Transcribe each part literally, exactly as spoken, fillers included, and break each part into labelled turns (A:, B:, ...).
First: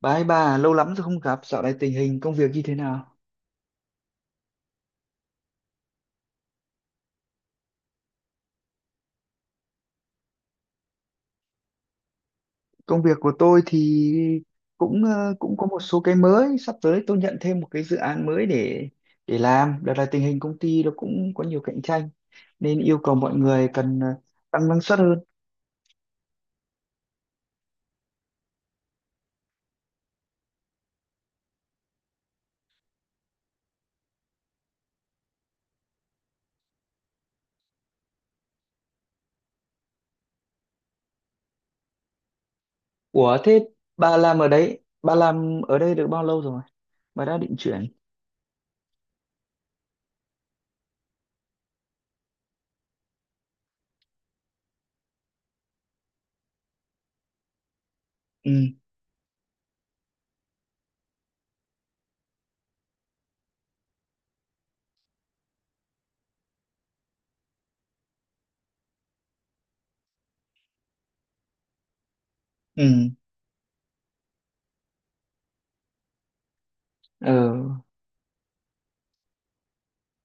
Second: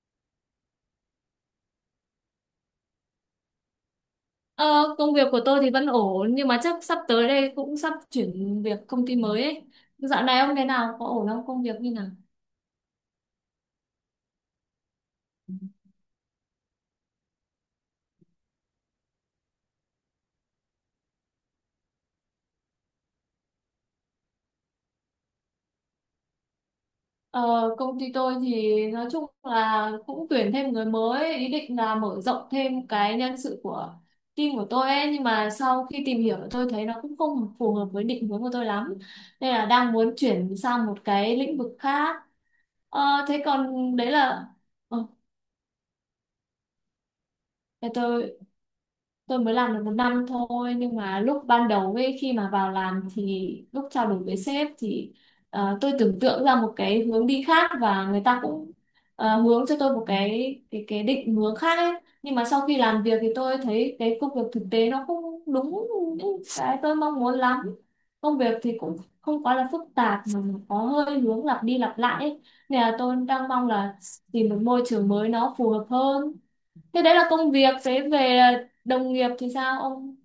A: Bà ơi bà, lâu lắm rồi không gặp, dạo này tình hình công việc như thế nào?
B: Ờ, Công việc của tôi thì vẫn ổn nhưng mà chắc sắp tới đây cũng sắp chuyển việc công ty mới ấy. Dạo này ông thế nào? Có ổn không? Công việc như nào?
A: Công việc của tôi thì cũng ờ, cũng có một số cái mới, sắp tới tôi nhận thêm một cái dự án mới để để làm. Đợt này tình hình công ty nó cũng có nhiều cạnh tranh nên yêu cầu mọi người cần ờ, tăng năng suất hơn.
B: Ờ, Công ty tôi thì nói chung là cũng tuyển thêm người mới, ý định là mở rộng thêm cái nhân sự của team của tôi ấy, nhưng mà sau khi tìm hiểu tôi thấy nó cũng không phù hợp với định hướng của tôi lắm. Nên là đang muốn chuyển sang một cái lĩnh vực khác. Ờ,
A: Ủa
B: thế
A: thế
B: còn đấy
A: bà làm
B: là
A: ở đấy,
B: ờ,
A: bà làm ở đây được bao lâu rồi? Bà đã định chuyển.
B: để tôi tôi mới làm được một năm thôi, nhưng mà lúc ban đầu ấy khi mà vào làm thì lúc trao đổi với sếp thì ờ, tôi tưởng tượng ra một cái hướng đi khác và người ta
A: Ừ,
B: cũng ờ, hướng cho tôi một cái cái cái định hướng khác ấy, nhưng mà sau khi làm việc thì tôi thấy cái công việc thực tế nó không đúng những cái tôi mong muốn lắm. Công việc thì cũng không quá là phức tạp mà có hơi hướng lặp đi lặp lại ấy. Nên là
A: ừ,
B: tôi đang mong là tìm một môi trường mới nó phù hợp hơn. Thế đấy là công
A: ờ,
B: việc, thế về đồng nghiệp thì sao ông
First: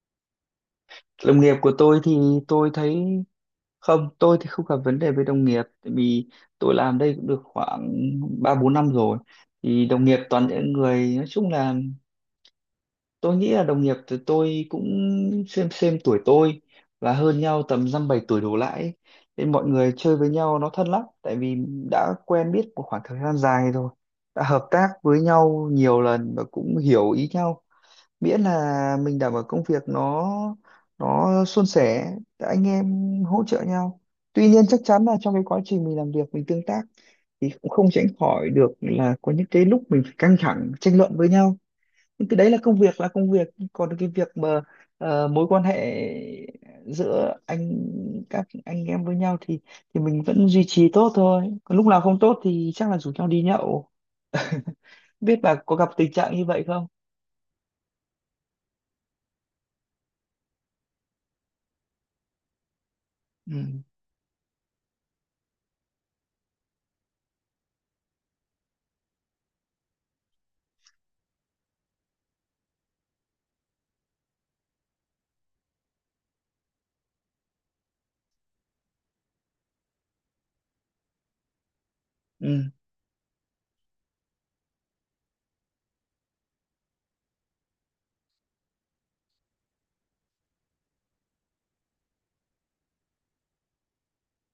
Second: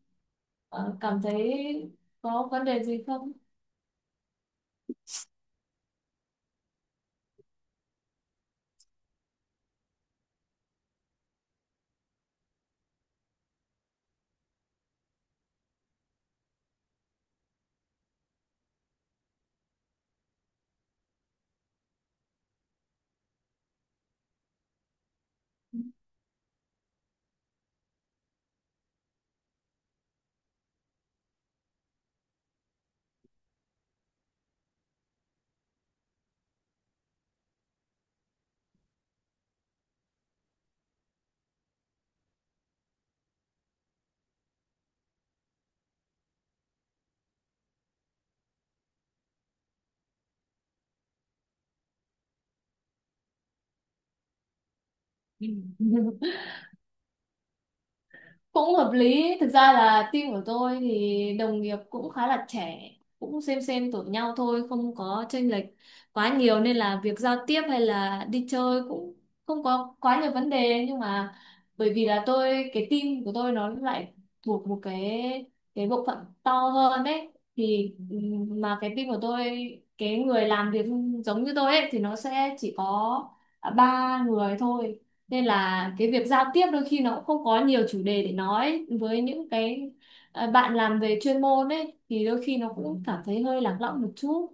B: ờ, cảm
A: đồng nghiệp của
B: thấy
A: tôi thì
B: có vấn
A: tôi
B: đề
A: thấy
B: gì không?
A: không, tôi thì không gặp vấn đề với đồng nghiệp tại vì tôi làm đây cũng được khoảng ba bốn năm rồi. Thì đồng nghiệp toàn những người nói chung là tôi nghĩ là đồng nghiệp thì tôi cũng xem xem tuổi tôi và hơn nhau tầm dăm bảy tuổi đổ lại ấy. Nên mọi người chơi với nhau nó thân lắm tại vì đã quen biết một khoảng thời gian dài rồi, đã hợp tác với nhau nhiều lần và cũng hiểu ý nhau, miễn là mình đảm bảo công việc nó nó suôn sẻ, anh em hỗ trợ nhau. Tuy nhiên chắc chắn là trong cái quá trình mình làm việc mình tương tác thì cũng không tránh khỏi được là có những cái lúc mình phải căng thẳng tranh luận với nhau, nhưng cái đấy là công việc là công việc, còn cái việc mà ờ, mối quan hệ giữa anh các anh em với nhau thì thì mình vẫn duy trì tốt thôi, còn lúc nào không tốt thì chắc là rủ nhau đi nhậu. Biết bà có gặp tình trạng như vậy không?
B: Cũng hợp lý. Thực ra là team của tôi thì đồng nghiệp cũng khá là trẻ, cũng xem
A: Ừ,
B: xem tuổi nhau thôi, không có chênh lệch quá nhiều nên là việc giao tiếp hay là đi chơi cũng không có quá nhiều vấn đề. Nhưng mà bởi vì là tôi cái team của tôi nó lại thuộc một cái cái bộ phận to hơn đấy, thì ừm, mà cái team của tôi, cái người làm việc giống như tôi ấy, thì nó sẽ
A: ừ,
B: chỉ có à, ba người thôi. Nên là cái việc giao tiếp đôi khi nó cũng không có nhiều chủ đề để nói với những cái ờ, bạn làm về chuyên môn ấy, thì đôi khi nó cũng cảm thấy hơi lạc lõng một chút.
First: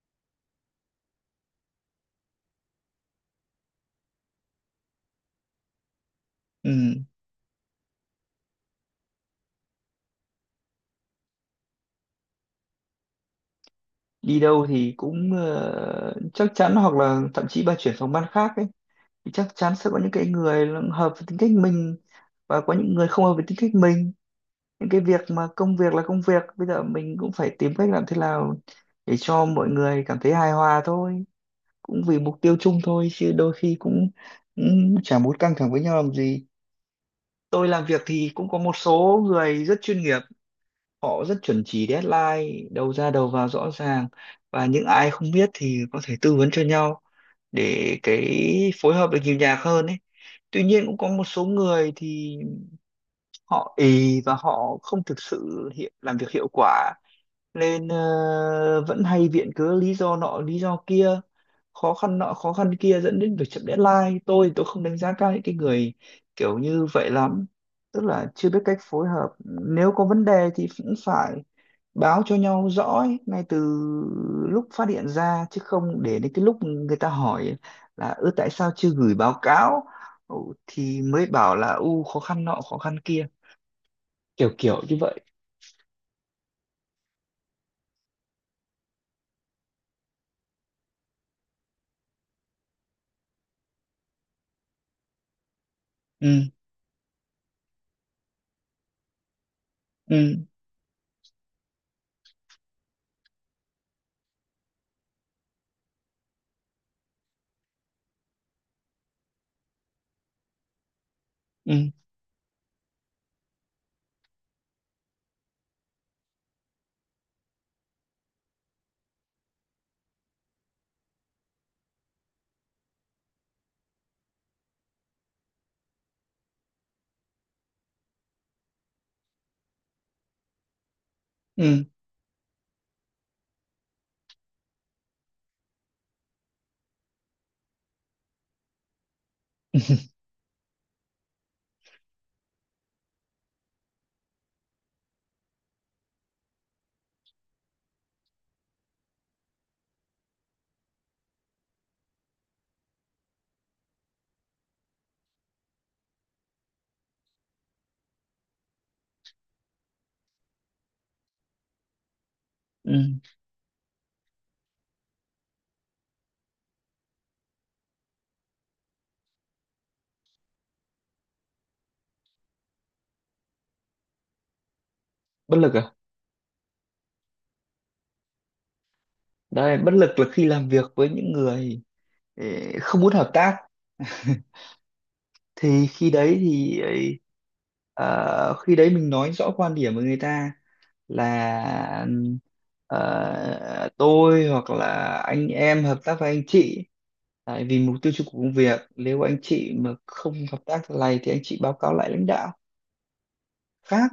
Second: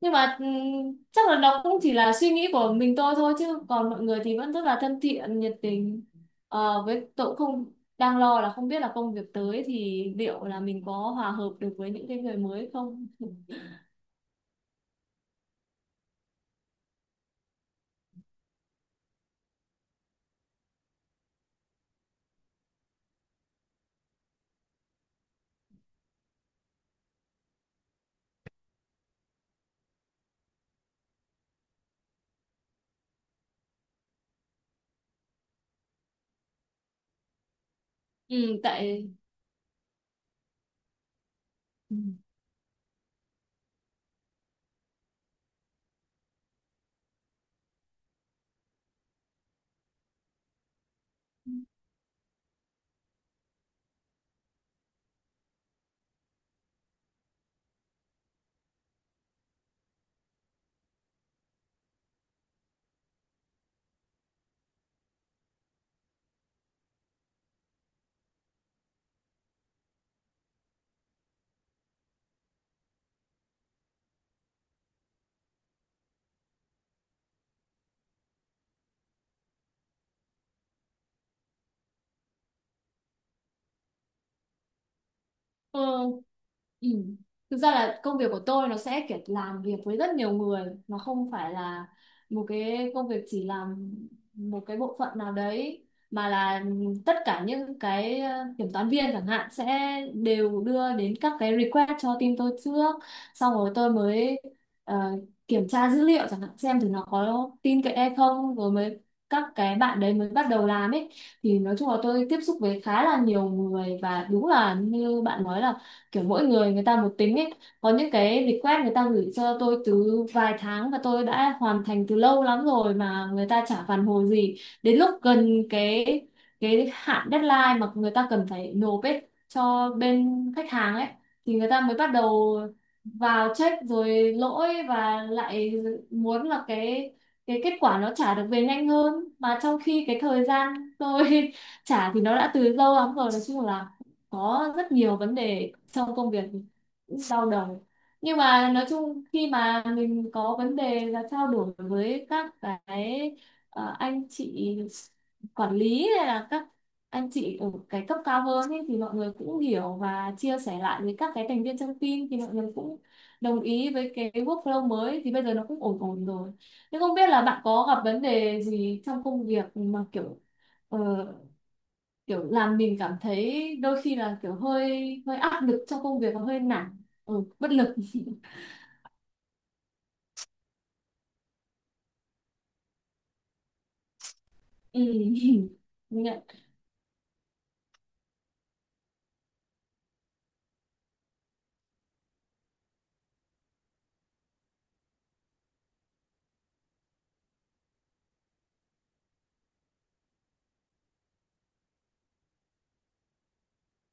B: Nhưng mà ừm, chắc là nó cũng chỉ là suy nghĩ của mình tôi thôi, chứ còn mọi người thì vẫn rất là thân thiện nhiệt tình.
A: ừ,
B: Ờ, với tôi cũng không, đang lo là không biết là công việc tới thì liệu là mình có hòa hợp được với những cái người mới không.
A: đi đâu thì cũng ờ, chắc chắn, hoặc là thậm chí bà chuyển phòng ban khác ấy thì chắc chắn sẽ có những cái người là hợp với tính cách mình và có những người không hợp với tính cách mình. Những cái việc mà công việc là công việc, bây giờ mình cũng phải tìm cách làm thế nào để cho mọi người cảm thấy hài hòa thôi, cũng vì mục tiêu chung thôi chứ đôi khi cũng, cũng chả muốn căng thẳng với nhau làm gì. Tôi làm việc thì cũng có
B: Ừ,
A: một
B: tại
A: số người rất chuyên nghiệp, họ rất chuẩn chỉ deadline đầu ra đầu vào rõ ràng, và những ai không biết thì có thể tư vấn cho nhau để cái phối hợp được nhiều nhạc hơn ấy. Tuy nhiên cũng có một số
B: ừ.
A: người thì họ ì và họ không thực sự hiệu, làm việc hiệu quả, nên ờ, vẫn hay viện cớ lý do nọ lý do kia, khó khăn nọ khó khăn kia dẫn đến việc chậm deadline. Tôi tôi không đánh giá cao những cái người kiểu như vậy lắm, tức là chưa biết cách phối hợp. Nếu có vấn đề thì cũng phải báo cho nhau rõ ấy, ngay từ lúc phát hiện ra chứ không để đến cái lúc người ta hỏi là ư tại sao chưa gửi báo cáo, ừ, thì mới bảo là u khó khăn nọ khó khăn kia kiểu kiểu như vậy.
B: Ờ, ừ. Thực ra là công việc của tôi nó sẽ kiểu làm việc với rất nhiều người, nó không phải là một cái công việc chỉ làm một cái bộ phận nào đấy, mà
A: Ừ,
B: là tất cả những cái ờ, kiểm toán viên chẳng hạn sẽ
A: ừ,
B: đều đưa đến các cái request cho team tôi trước, xong rồi tôi mới ờ, kiểm tra dữ liệu chẳng hạn xem thử nó có tin cậy hay không, rồi mới các cái bạn đấy mới bắt đầu làm ấy. Thì
A: ừ,
B: nói chung là tôi tiếp xúc với khá là nhiều người và đúng là như bạn nói là kiểu mỗi người người ta một tính ấy. Có những cái request người ta gửi cho tôi từ vài tháng và tôi đã hoàn thành từ lâu lắm rồi mà người ta chả phản hồi gì. Đến lúc gần cái cái hạn deadline mà người ta cần phải nộp ấy cho bên khách hàng ấy, thì người ta
A: ừ.
B: mới bắt đầu vào check rồi lỗi và lại muốn là cái cái kết quả nó trả được về nhanh hơn, mà trong khi cái thời gian tôi trả thì nó đã từ lâu lắm rồi. Nói chung là có rất nhiều vấn đề trong công việc, đau đầu. Nhưng mà nói chung khi mà mình có vấn đề là trao đổi với các cái ờ, anh chị quản lý hay là các anh chị ở cái cấp cao hơn ý, thì mọi người cũng hiểu và chia sẻ lại với các cái thành viên trong team, thì mọi người
A: Ừ,
B: cũng đồng ý với cái workflow mới thì bây giờ nó cũng ổn ổn rồi. Nhưng không biết là bạn có gặp vấn đề gì trong công việc mà kiểu ờ, kiểu làm mình cảm thấy đôi khi là kiểu hơi hơi
A: bất
B: áp
A: lực
B: lực
A: à?
B: trong công việc và hơi nản, ừ, bất lực.
A: Đấy bất lực là khi làm việc với những người ê, không muốn hợp tác.
B: Ừ.
A: Thì khi đấy
B: Nhận.
A: thì ấy, ờ, khi đấy mình nói rõ quan điểm với người ta là ờ, tôi hoặc là anh em hợp tác với anh chị tại vì mục tiêu chung của công việc, nếu anh chị mà không hợp tác thế này thì anh chị báo cáo lại lãnh đạo khác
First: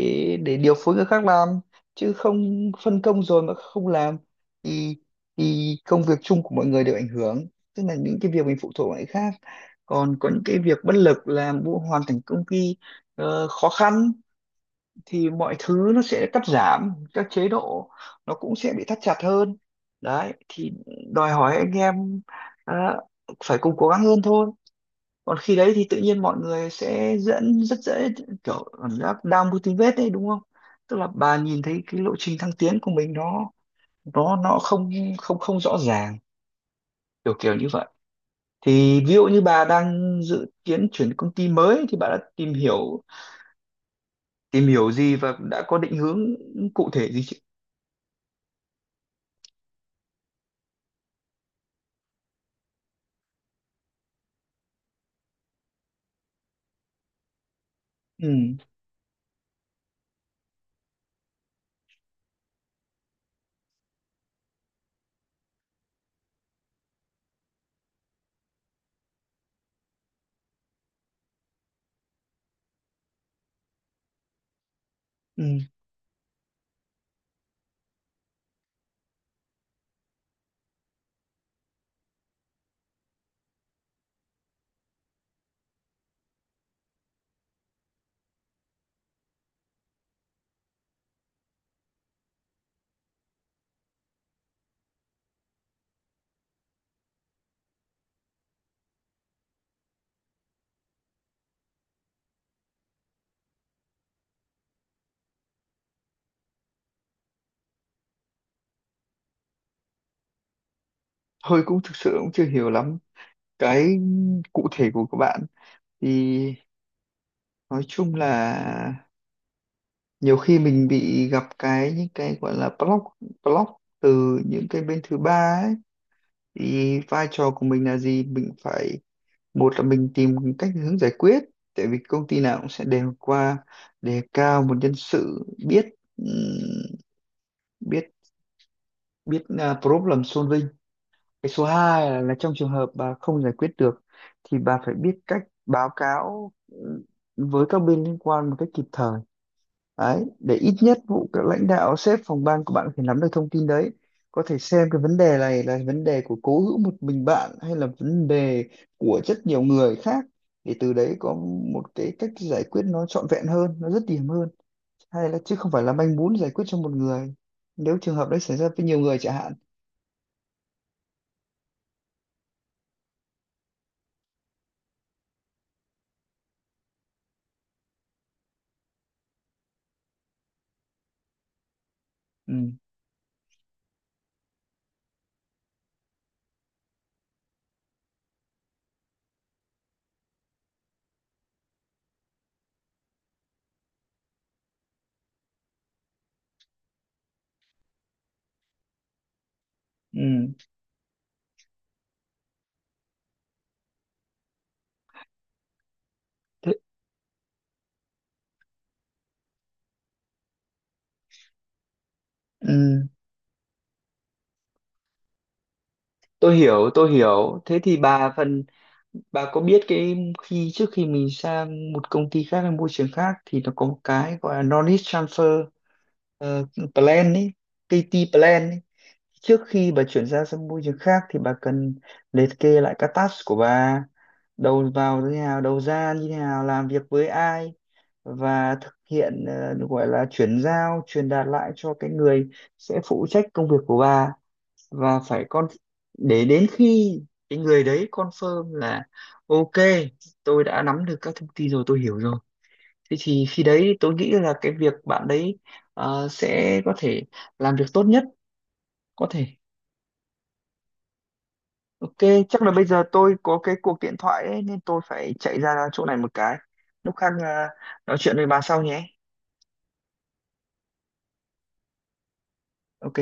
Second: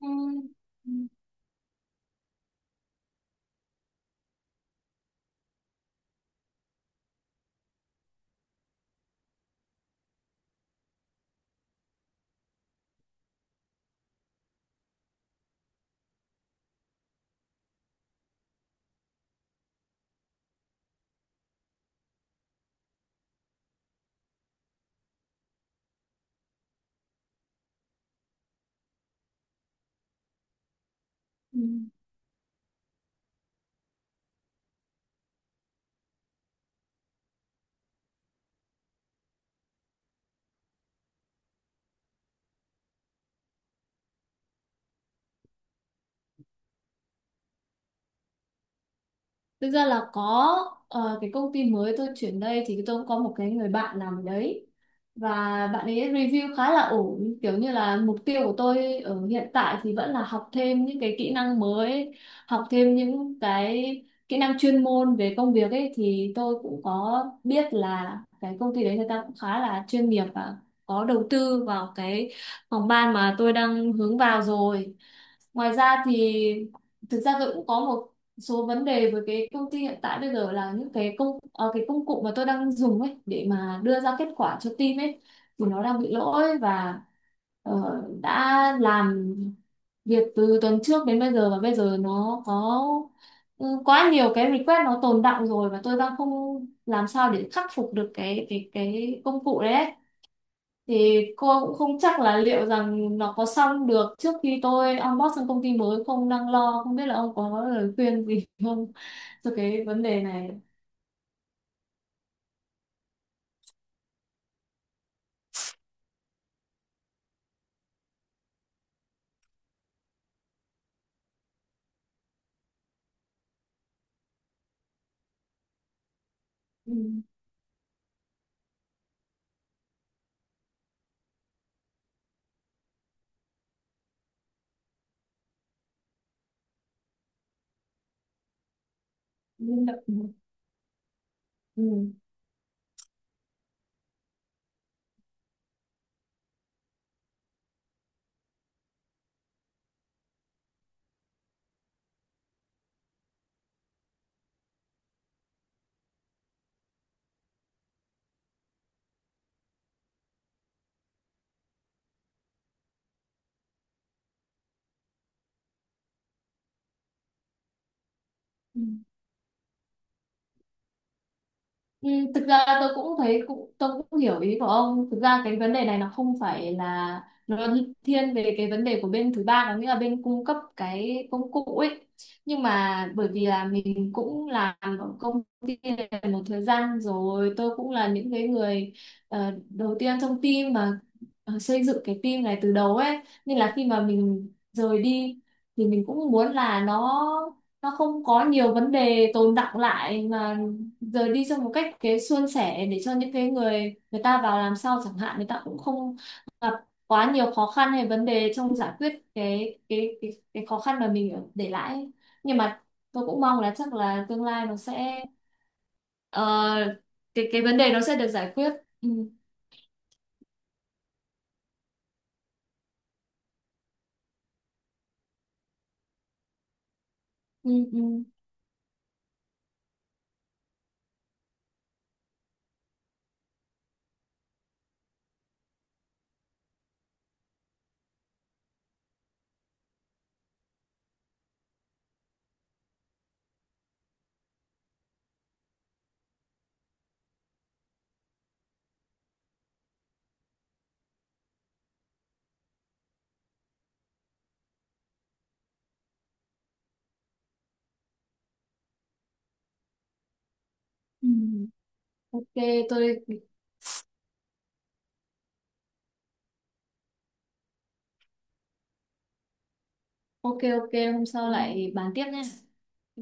B: Ừ.
A: để điều phối người khác làm, chứ không phân công rồi mà không làm thì thì công việc chung của mọi người đều ảnh hưởng, tức là những cái việc mình phụ thuộc vào người khác. Còn có những cái việc bất lực làm vụ hoàn thành công ty ờ, khó khăn thì mọi thứ nó sẽ cắt giảm các chế độ, nó cũng sẽ bị thắt chặt hơn. Đấy thì đòi hỏi anh em ờ, phải cùng cố gắng hơn thôi. Còn khi đấy thì tự nhiên mọi người sẽ dẫn rất dễ kiểu cảm giác down motivate đấy đúng không, tức là bà
B: Ừ.
A: nhìn thấy cái lộ trình thăng tiến của mình nó nó nó không không không rõ ràng kiểu kiểu như vậy. Thì ví dụ như bà đang dự kiến chuyển công ty mới thì bà đã tìm hiểu tìm hiểu gì và đã có định hướng cụ thể gì chứ?
B: Thực ra là có. Ờ, cái công ty mới tôi chuyển đây thì tôi cũng có một cái người bạn làm ở đấy, và bạn ấy review khá là ổn. Kiểu như là mục tiêu của
A: Ừ,
B: tôi ở hiện tại thì vẫn là học thêm những cái kỹ năng mới, học thêm những cái kỹ năng chuyên môn về công việc ấy, thì tôi cũng có biết là cái công ty đấy người ta cũng khá là chuyên nghiệp và có đầu tư vào cái phòng ban mà tôi đang hướng vào rồi.
A: ừ.
B: Ngoài ra thì thực ra tôi cũng có một số vấn đề với cái công ty hiện tại. Bây giờ là những cái công ờ, cái công cụ mà tôi đang dùng ấy để mà đưa ra kết quả cho team ấy, thì nó đang bị lỗi và ờ, đã làm việc từ tuần trước đến bây giờ và bây giờ nó có ừ, quá nhiều cái request nó tồn đọng rồi, và tôi đang không làm sao để khắc phục được cái cái cái công cụ đấy ấy. Thì cô cũng không chắc là liệu rằng nó có xong được trước khi tôi onboard sang công ty mới không. Đang lo không biết là ông có lời khuyên gì không cho cái vấn đề này.
A: Thôi cũng thực sự cũng chưa hiểu lắm cái cụ thể của các bạn thì nói chung là nhiều khi mình bị gặp cái những cái gọi là block block từ những cái bên thứ ba ấy,
B: Ừ.
A: thì vai trò của mình là gì, mình phải, một là mình tìm cách hướng giải quyết, tại vì công ty nào cũng sẽ đều qua đề cao một nhân sự biết ừm, biết biết à,
B: Linh
A: problem
B: động.
A: solving. Cái số
B: Ừ.
A: hai là, là trong trường hợp bà không giải quyết được thì bà phải biết cách báo cáo ừ, với các bên liên quan một cách kịp thời. Đấy, để ít nhất vụ các lãnh đạo sếp phòng ban của bạn có thể nắm được thông tin đấy. Có thể xem cái vấn đề này là vấn đề của cố hữu một mình bạn hay là vấn đề của rất nhiều người khác, để từ đấy có một cái cách giải quyết nó trọn vẹn hơn, nó dứt điểm hơn. Hay là chứ không phải là manh mún giải quyết cho một người, nếu trường hợp đấy xảy ra
B: Ừ.
A: với nhiều người chẳng hạn.
B: Ừ, thực ra tôi cũng thấy cũng tôi cũng hiểu ý của ông. Thực ra cái vấn đề này nó không phải là nó thiên về cái vấn đề của bên thứ ba, có nghĩa là bên cung cấp cái công cụ ấy. Nhưng
A: Ừ,
B: mà bởi vì là mình cũng làm ở công ty này một thời gian rồi, tôi cũng là những cái người ờ, đầu tiên trong team mà ờ, xây dựng cái team này từ đầu ấy, nên là khi mà mình rời đi thì mình cũng muốn là nó nó không có nhiều vấn đề tồn đọng lại,
A: ừ,
B: mà rồi đi trong một cách cái suôn sẻ để cho những cái người người ta vào làm sao chẳng hạn, người ta cũng không
A: thế,
B: gặp quá nhiều khó khăn hay vấn đề trong giải quyết cái cái cái, cái khó khăn mà mình ở- để lại ấy. Nhưng mà
A: ừ,
B: tôi cũng mong là chắc là tương lai nó sẽ ờ,
A: tôi hiểu, tôi
B: cái
A: hiểu.
B: cái vấn
A: Thế
B: đề
A: thì
B: nó sẽ được
A: bà
B: giải
A: phần
B: quyết. Ừ,
A: Bà có biết cái, khi trước khi mình sang một công ty khác hay môi trường khác thì nó có một cái gọi là Knowledge Transfer ờ, Plan ấy,
B: ừ,
A: ca tê
B: ừ.
A: Plan ấy. Trước khi bà chuyển ra sang môi trường khác thì bà cần liệt kê lại các task của bà, đầu vào như thế nào, đầu ra như thế nào, làm việc với ai và thực hiện ờ, gọi là chuyển giao, truyền đạt lại cho cái người sẽ phụ trách công việc của bà và phải con để đến khi cái người đấy confirm là ok, tôi đã nắm được các thông tin rồi, tôi hiểu rồi, thế thì khi đấy tôi nghĩ là cái việc bạn đấy ờ, sẽ có thể làm việc tốt nhất có thể.
B: Ừ.
A: Ok,
B: Ok
A: chắc là bây giờ
B: tôi
A: tôi có cái cuộc điện thoại ấy, nên tôi phải chạy ra chỗ này một cái, lúc khác ờ, nói chuyện với bà sau nhé.
B: ok. Ok, hôm sau lại bàn tiếp nhé.
A: Ok.